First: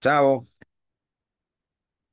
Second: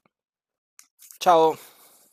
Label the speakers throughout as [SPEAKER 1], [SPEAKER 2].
[SPEAKER 1] Ciao,
[SPEAKER 2] Ciao.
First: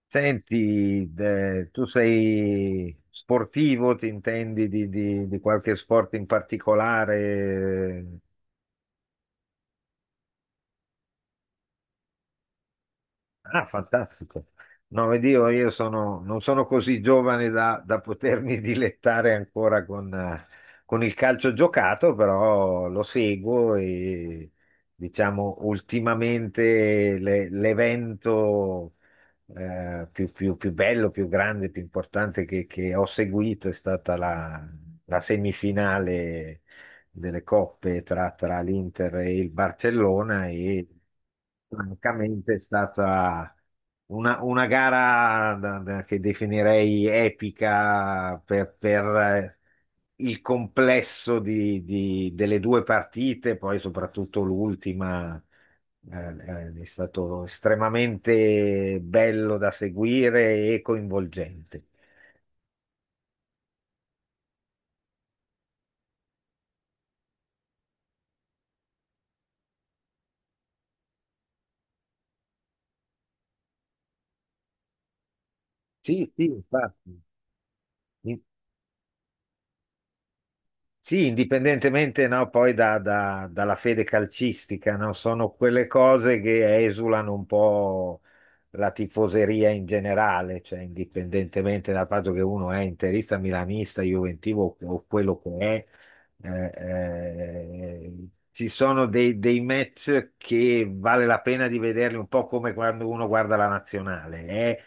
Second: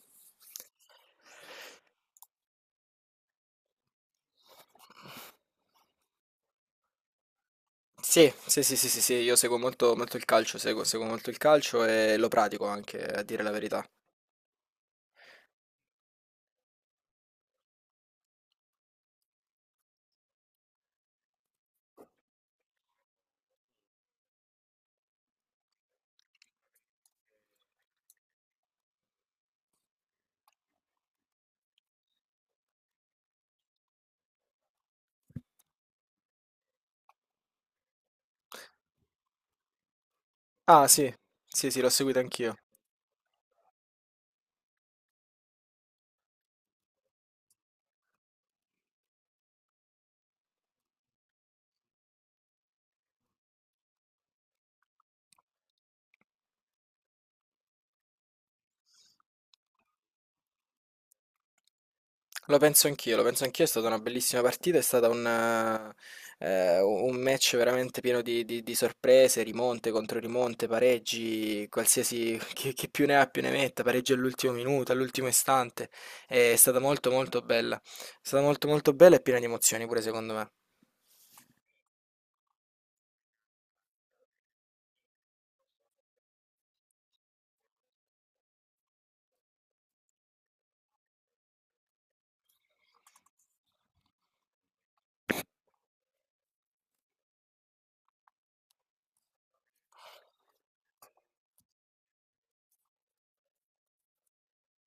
[SPEAKER 1] senti, tu sei sportivo, ti intendi di qualche sport in particolare?
[SPEAKER 2] Sì, sì, sì, sì, sì, sì, io seguo molto, molto il calcio, seguo, seguo molto il calcio e lo pratico anche, a dire la
[SPEAKER 1] Ah,
[SPEAKER 2] verità.
[SPEAKER 1] fantastico. No, vedi, io sono, non sono così giovane da potermi dilettare ancora con il calcio giocato, però lo seguo e diciamo ultimamente l'evento più bello, più grande, più importante che ho seguito è stata la semifinale delle coppe tra l'Inter e il Barcellona e
[SPEAKER 2] Ah, sì, sì, sì, l'ho seguito
[SPEAKER 1] francamente
[SPEAKER 2] anch'io.
[SPEAKER 1] è stata una gara che definirei epica per, il complesso delle due partite, poi soprattutto l'ultima. È stato estremamente bello da seguire e coinvolgente.
[SPEAKER 2] Lo penso anch'io, lo penso anch'io, è stata una bellissima partita, è stato un un match veramente pieno di sorprese, rimonte contro rimonte, pareggi, qualsiasi chi più ne ha più ne metta, pareggi all'ultimo minuto, all'ultimo istante,
[SPEAKER 1] Sì, sì,
[SPEAKER 2] è stata molto
[SPEAKER 1] infatti.
[SPEAKER 2] molto bella, è stata molto molto bella e piena di emozioni pure secondo me.
[SPEAKER 1] Sì, indipendentemente no, poi dalla fede calcistica, no? Sono quelle cose che esulano un po' la tifoseria in generale, cioè indipendentemente dal fatto che uno è interista, milanista, juventivo o quello che è, ci sono dei match che vale la pena di vederli un po' come quando uno guarda la nazionale.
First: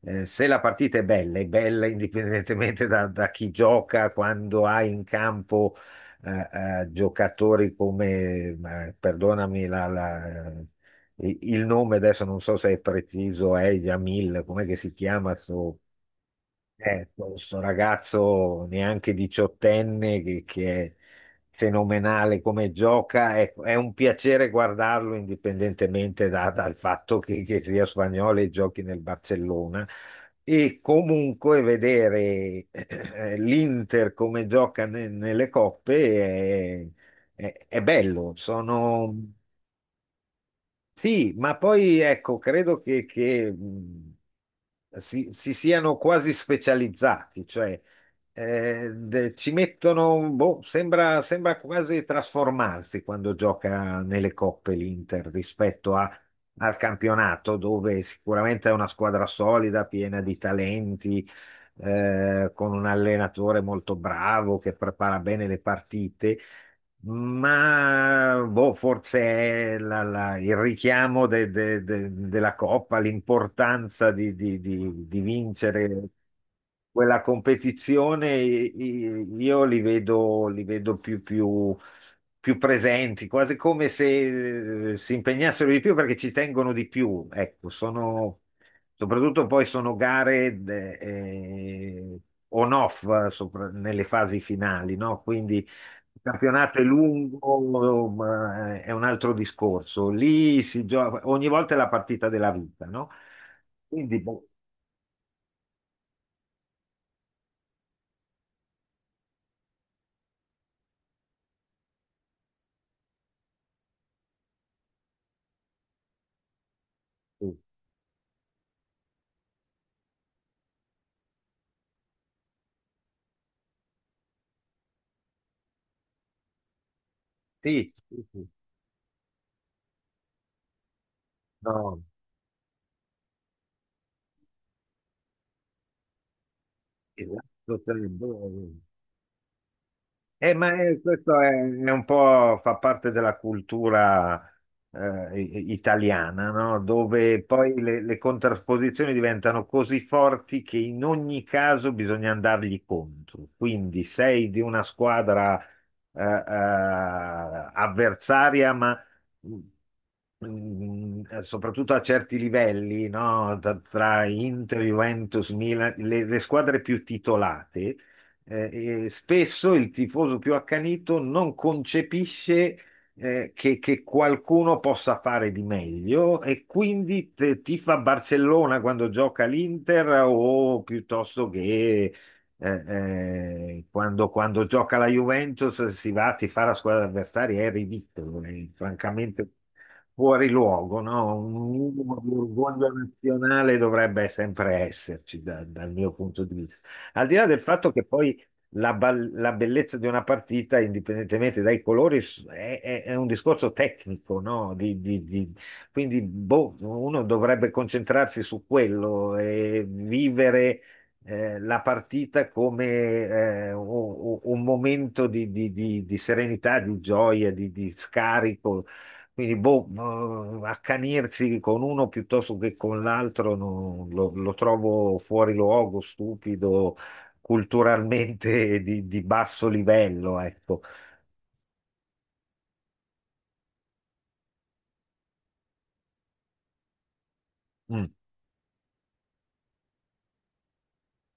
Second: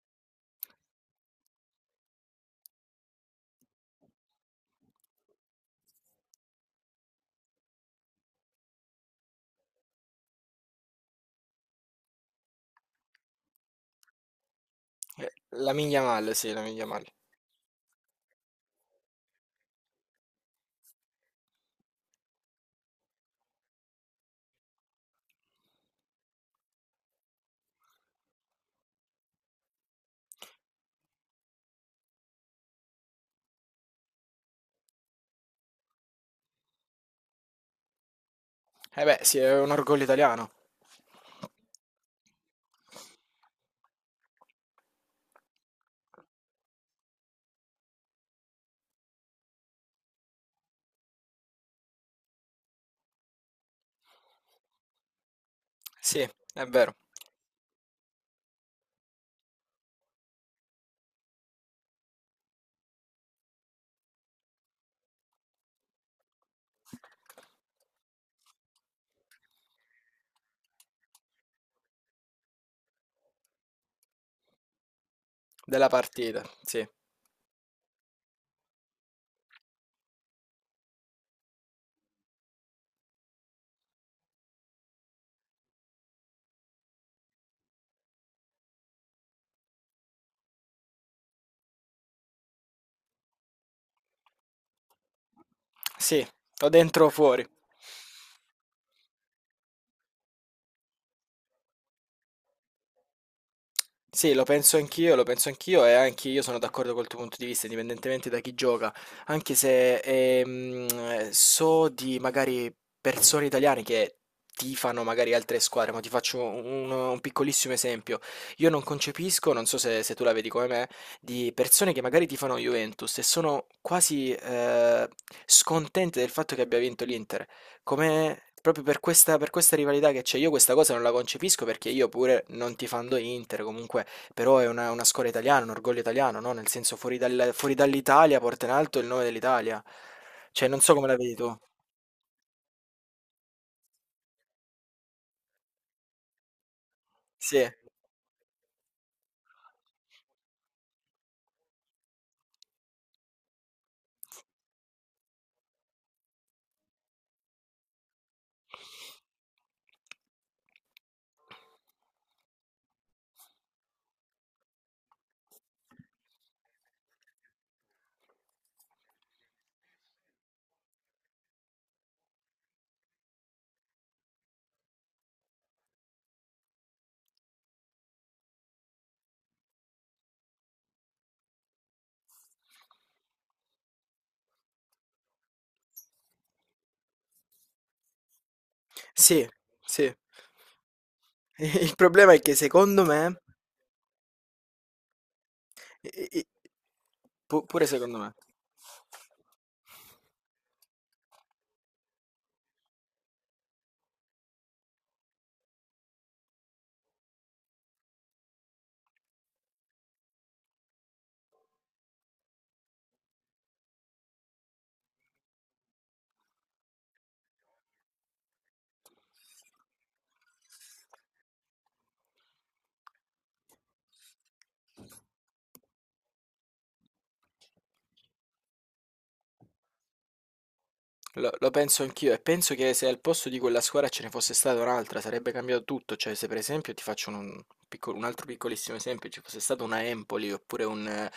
[SPEAKER 1] Se la partita è bella indipendentemente da, da chi gioca, quando hai in campo eh, giocatori come, perdonami il nome adesso non so se è preciso, è Jamil, com'è che si
[SPEAKER 2] Eh,
[SPEAKER 1] chiama?
[SPEAKER 2] La miglia male, sì, la miglia male.
[SPEAKER 1] Questo ragazzo neanche diciottenne che è fenomenale come gioca, è un piacere guardarlo indipendentemente dal fatto che sia spagnolo e giochi nel Barcellona. E comunque vedere l'Inter come gioca nelle coppe è bello.
[SPEAKER 2] Eh
[SPEAKER 1] Sono,
[SPEAKER 2] beh, sì, è un orgoglio italiano.
[SPEAKER 1] sì, ma poi ecco, credo che si siano quasi specializzati, cioè ci mettono, boh, sembra quasi trasformarsi quando gioca nelle coppe l'Inter rispetto
[SPEAKER 2] Sì, è
[SPEAKER 1] al
[SPEAKER 2] vero,
[SPEAKER 1] campionato, dove sicuramente è una squadra solida, piena di talenti, con un allenatore molto bravo che prepara bene le partite. Ma boh, forse è il richiamo della Coppa, l'importanza di
[SPEAKER 2] della
[SPEAKER 1] vincere
[SPEAKER 2] partita, sì.
[SPEAKER 1] quella competizione, io li vedo più presenti, quasi come se si impegnassero di più perché ci tengono di più. Ecco, sono, soprattutto poi sono gare on-off nelle fasi finali, no? Quindi il
[SPEAKER 2] Sì, o
[SPEAKER 1] campionato è
[SPEAKER 2] dentro o fuori.
[SPEAKER 1] lungo, ma è un altro discorso. Lì si gioca, ogni volta è la partita della vita, no? Quindi,
[SPEAKER 2] Sì,
[SPEAKER 1] boh,
[SPEAKER 2] lo penso anch'io e anche io sono d'accordo col tuo punto di vista, indipendentemente da chi gioca, anche se so di magari persone italiane che tifano magari altre squadre, ma ti faccio un
[SPEAKER 1] sì,
[SPEAKER 2] piccolissimo esempio. Io non concepisco, non so se, se tu la vedi come me, di persone che magari tifano Juventus e sono quasi scontente del fatto che abbia vinto l'Inter.
[SPEAKER 1] sì,
[SPEAKER 2] Come
[SPEAKER 1] sì,
[SPEAKER 2] proprio per per questa rivalità che c'è, io questa cosa non la concepisco perché
[SPEAKER 1] no,
[SPEAKER 2] io pure non tifando Inter, comunque, però è una scuola italiana, un orgoglio italiano, no? Nel senso fuori
[SPEAKER 1] esatto,
[SPEAKER 2] dall'Italia porta in alto il nome dell'Italia. Cioè,
[SPEAKER 1] Ma
[SPEAKER 2] non so come la vedi
[SPEAKER 1] questo è,
[SPEAKER 2] tu.
[SPEAKER 1] è un po' fa parte della cultura italiana, no? Dove
[SPEAKER 2] Sì,
[SPEAKER 1] poi le contrapposizioni diventano così forti che in ogni caso bisogna andargli contro. Quindi sei di una squadra avversaria, ma soprattutto a certi livelli, no? Tra Inter, Juventus, Milan, le squadre più titolate e spesso il tifoso più accanito non concepisce che qualcuno possa fare di meglio e quindi tifa Barcellona quando gioca l'Inter o piuttosto che quando gioca la Juventus si va a tifare la squadra avversaria, è ridicolo, è
[SPEAKER 2] sì,
[SPEAKER 1] francamente
[SPEAKER 2] sì.
[SPEAKER 1] fuori luogo, no? Un
[SPEAKER 2] Il
[SPEAKER 1] minimo di
[SPEAKER 2] problema è che
[SPEAKER 1] orgoglio
[SPEAKER 2] secondo me.
[SPEAKER 1] nazionale dovrebbe sempre esserci dal mio
[SPEAKER 2] E-
[SPEAKER 1] punto
[SPEAKER 2] e-
[SPEAKER 1] di vista. Al di là del
[SPEAKER 2] Pure
[SPEAKER 1] fatto che
[SPEAKER 2] secondo me.
[SPEAKER 1] poi la bellezza di una partita, indipendentemente dai colori, è un discorso tecnico, no? Quindi boh, uno dovrebbe concentrarsi su quello e vivere la partita come eh, u- un momento di serenità, di gioia, di scarico. Quindi, boh, accanirsi con uno piuttosto che con l'altro no, lo trovo fuori luogo, stupido, culturalmente di basso livello, ecco.
[SPEAKER 2] Lo, lo penso anch'io e penso che se al posto di quella squadra ce ne fosse stata un'altra sarebbe cambiato tutto, cioè se per esempio ti faccio
[SPEAKER 1] Mm.
[SPEAKER 2] un altro piccolissimo esempio, ci fosse stata una Empoli oppure un, eh,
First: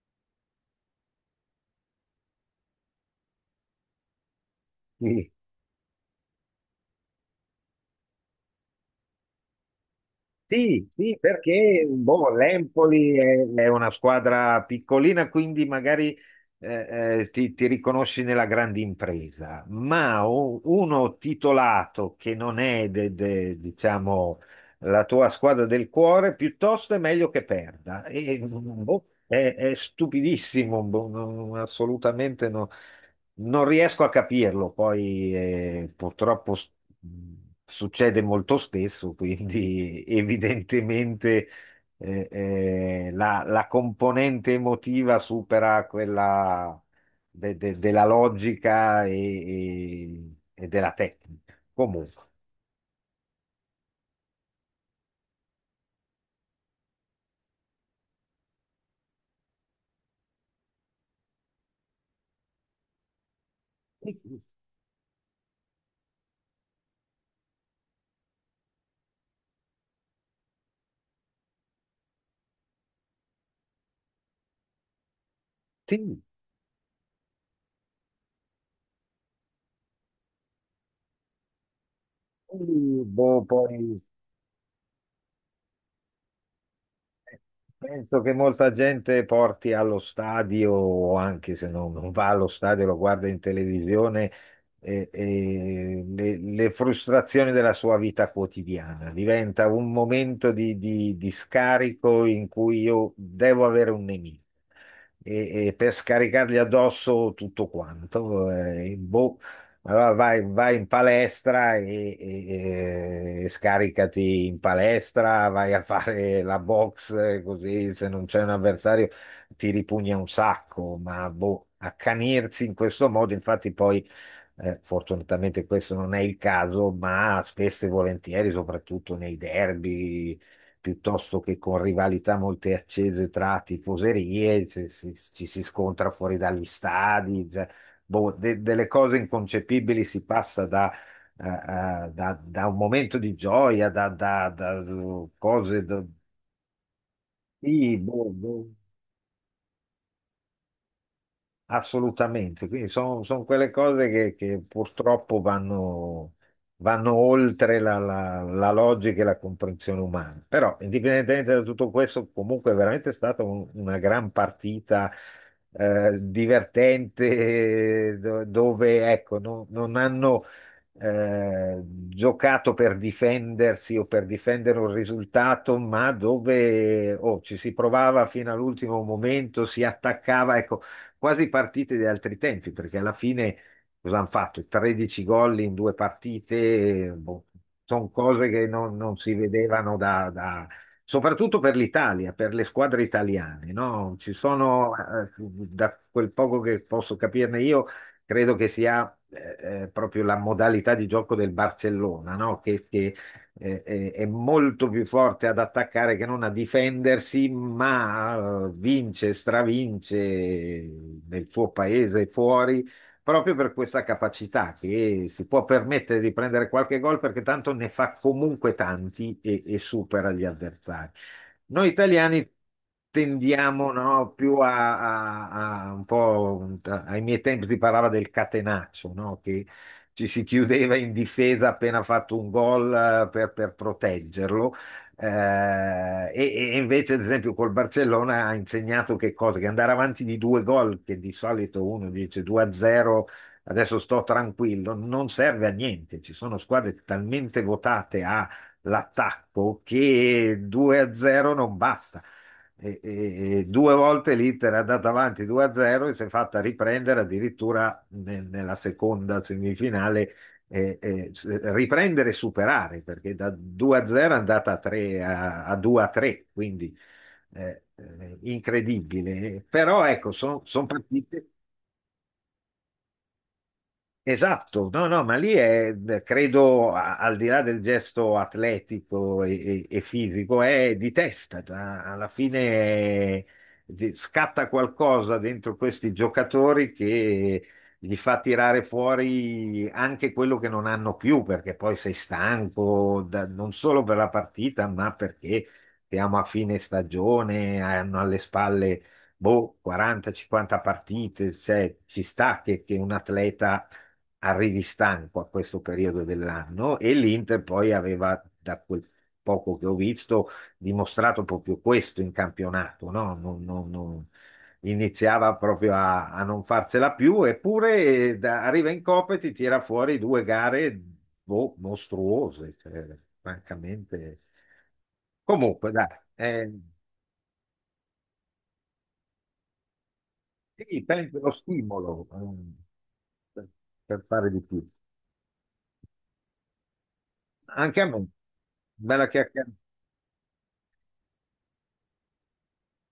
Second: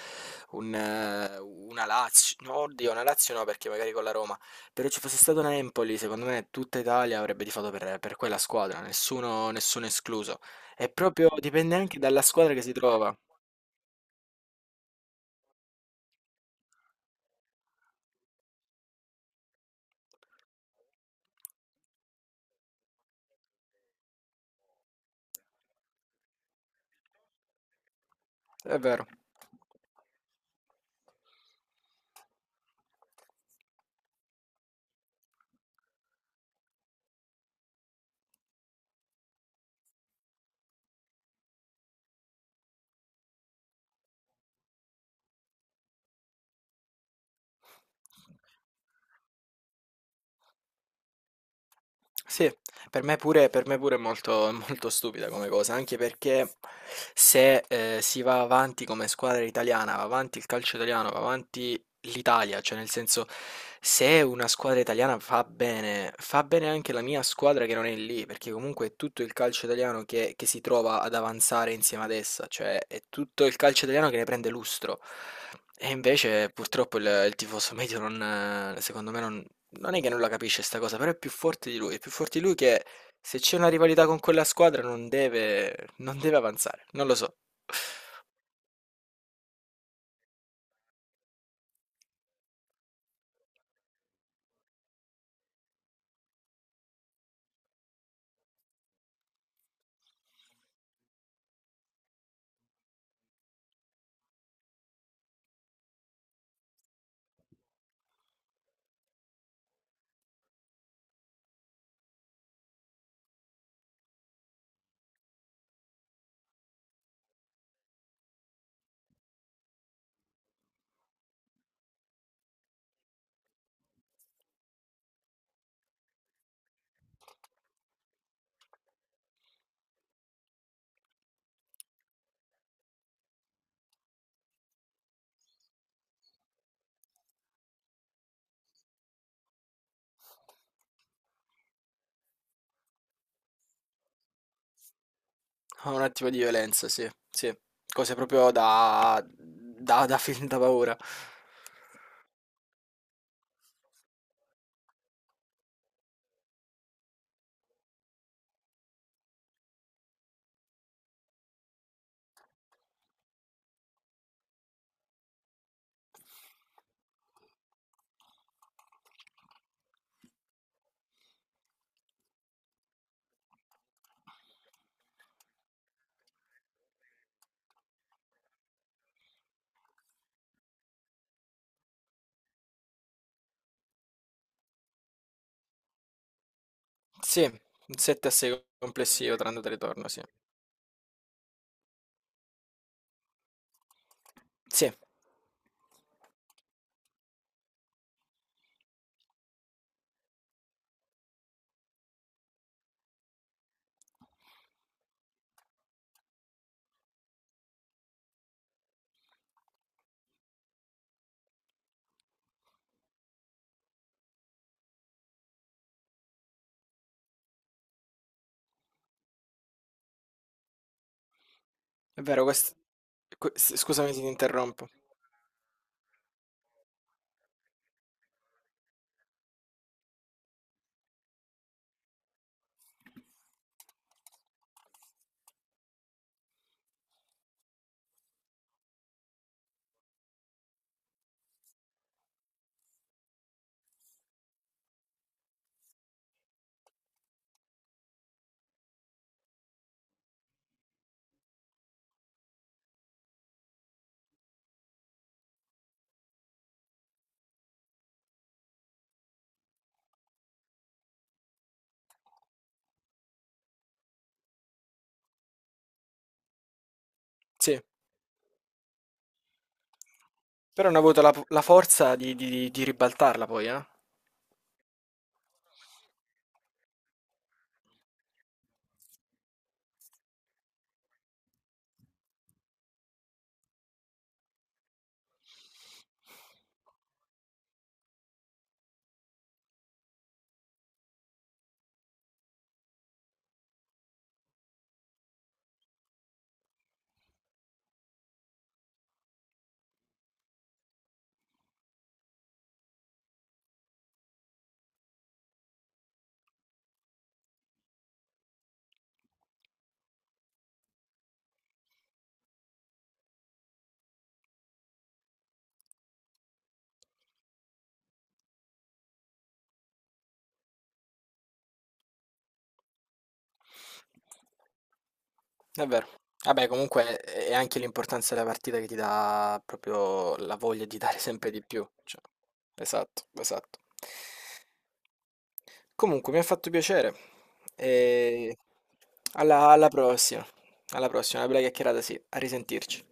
[SPEAKER 2] un, eh, una Lazio, no, oddio, una Lazio no perché magari con la Roma, però ci fosse
[SPEAKER 1] Sì,
[SPEAKER 2] stata una Empoli, secondo me tutta Italia avrebbe tifato per quella squadra, nessuno, nessuno escluso,
[SPEAKER 1] sì,
[SPEAKER 2] e
[SPEAKER 1] sì,
[SPEAKER 2] proprio dipende
[SPEAKER 1] perché
[SPEAKER 2] anche dalla
[SPEAKER 1] boh,
[SPEAKER 2] squadra che si trova.
[SPEAKER 1] l'Empoli è una squadra piccolina, quindi magari ti riconosci nella grande impresa, ma uno titolato che non è, diciamo, la tua squadra del cuore, piuttosto è meglio che perda. E,
[SPEAKER 2] È
[SPEAKER 1] boh,
[SPEAKER 2] vero.
[SPEAKER 1] è stupidissimo, boh, assolutamente no. Non riesco a capirlo, poi purtroppo mh, succede molto spesso, quindi evidentemente la componente emotiva supera quella della logica e della tecnica. Comunque,
[SPEAKER 2] Sì, per me pure è molto, molto stupida come cosa, anche perché se si va avanti come squadra italiana, va avanti il calcio italiano, va avanti l'Italia, cioè nel senso se una squadra italiana fa bene anche la mia squadra che non è lì, perché comunque è tutto il calcio italiano che si trova ad avanzare insieme ad essa, cioè è tutto il calcio italiano che ne prende lustro. E
[SPEAKER 1] sì,
[SPEAKER 2] invece purtroppo il tifoso medio non, secondo me non è che non la capisce sta cosa, però è più forte di lui. È più forte di lui che
[SPEAKER 1] quindi,
[SPEAKER 2] se
[SPEAKER 1] boh,
[SPEAKER 2] c'è una
[SPEAKER 1] poi
[SPEAKER 2] rivalità con quella squadra non deve, non deve avanzare. Non lo so.
[SPEAKER 1] penso che molta gente porti allo stadio, o anche se non va allo stadio, lo guarda in televisione, e le frustrazioni della sua vita quotidiana. Diventa un momento di scarico in cui io devo avere un nemico e per scaricargli addosso tutto quanto. Boh, allora vai in palestra e scaricati in palestra, vai a fare la box, così se non c'è un avversario ti ripugna un sacco, ma boh, accanirsi in questo modo, infatti poi. Fortunatamente questo non è il caso, ma spesso e volentieri, soprattutto nei derby, piuttosto che con rivalità molto accese tra tifoserie, ci si scontra fuori dagli stadi, cioè, boh, delle cose inconcepibili si passa da un momento di gioia, da cose
[SPEAKER 2] Ha un
[SPEAKER 1] da,
[SPEAKER 2] attimo di violenza, sì, sì.
[SPEAKER 1] sì,
[SPEAKER 2] Cose
[SPEAKER 1] boh,
[SPEAKER 2] proprio
[SPEAKER 1] boh.
[SPEAKER 2] da, da, da film da paura.
[SPEAKER 1] Assolutamente, quindi sono quelle cose che purtroppo vanno oltre la logica e la comprensione umana. Però, indipendentemente da tutto questo, comunque è veramente stata una gran partita divertente, dove ecco, non hanno giocato per difendersi o per difendere un risultato, ma dove oh, ci si provava fino all'ultimo momento, si attaccava. Ecco, quasi partite di altri tempi, perché alla fine cosa hanno fatto? 13 gol in due partite,
[SPEAKER 2] Sì,
[SPEAKER 1] boh,
[SPEAKER 2] un
[SPEAKER 1] sono
[SPEAKER 2] 7 a
[SPEAKER 1] cose
[SPEAKER 2] 6
[SPEAKER 1] che non si
[SPEAKER 2] complessivo tra andata e
[SPEAKER 1] vedevano
[SPEAKER 2] ritorno, sì.
[SPEAKER 1] soprattutto per l'Italia, per le squadre italiane, no? Ci
[SPEAKER 2] Sì,
[SPEAKER 1] sono,
[SPEAKER 2] è
[SPEAKER 1] da quel poco che posso capirne io, credo che sia proprio la modalità di gioco del Barcellona, no? Che è molto più forte ad attaccare che non a difendersi, ma vince, stravince nel suo paese e fuori proprio per questa capacità che si può permettere di prendere qualche gol perché tanto ne fa comunque tanti e supera gli avversari. Noi
[SPEAKER 2] vero,
[SPEAKER 1] italiani tendiamo
[SPEAKER 2] scusami se ti
[SPEAKER 1] no, più
[SPEAKER 2] interrompo.
[SPEAKER 1] a un po' ai miei tempi si parlava del catenaccio, no? Che ci si chiudeva in difesa appena fatto un gol per proteggerlo. Eh, e invece, ad esempio, col Barcellona ha insegnato che cosa? Che andare avanti di due gol, che di solito uno dice 2-0, adesso sto tranquillo, non serve a niente. Ci sono squadre talmente votate all'attacco che 2-0 non basta. E due volte l'Inter è andata avanti 2-0 e si è fatta riprendere addirittura nella seconda semifinale, riprendere e superare, perché da 2-0 è andata a 3 a 2-3, quindi
[SPEAKER 2] Sì.
[SPEAKER 1] incredibile. Però ecco, sono
[SPEAKER 2] Però hanno avuto la,
[SPEAKER 1] partite.
[SPEAKER 2] la forza di ribaltarla poi, eh?
[SPEAKER 1] Esatto, no, no, ma lì è, credo, al di là del gesto atletico e fisico, è di testa. Alla fine scatta qualcosa dentro questi giocatori che gli fa tirare fuori anche quello che non hanno più, perché poi sei stanco, non solo per la partita, ma perché siamo a fine stagione, hanno alle spalle, boh, 40-50 partite, cioè, ci sta che un atleta arrivi stanco a questo periodo dell'anno e l'Inter poi aveva, da quel poco che ho visto, dimostrato proprio questo in campionato, no? Iniziava proprio a non farcela più, eppure arriva in Coppa e ti tira fuori due gare boh, mostruose, cioè, francamente.
[SPEAKER 2] È
[SPEAKER 1] Comunque, dai,
[SPEAKER 2] vero. Vabbè,
[SPEAKER 1] eh,
[SPEAKER 2] comunque è anche l'importanza della partita che ti dà proprio la voglia di
[SPEAKER 1] sì,
[SPEAKER 2] dare
[SPEAKER 1] penso lo
[SPEAKER 2] sempre di più. Cioè.
[SPEAKER 1] stimolo
[SPEAKER 2] Esatto,
[SPEAKER 1] per
[SPEAKER 2] esatto.
[SPEAKER 1] per fare di più.
[SPEAKER 2] Comunque, mi ha fatto piacere.
[SPEAKER 1] Anche a me.
[SPEAKER 2] E
[SPEAKER 1] Bella
[SPEAKER 2] alla,
[SPEAKER 1] chiacchierata.
[SPEAKER 2] alla prossima. Alla prossima, una bella chiacchierata, sì. A risentirci.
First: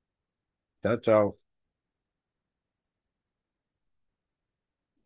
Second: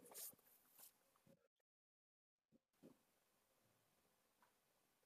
[SPEAKER 1] Ciao ciao.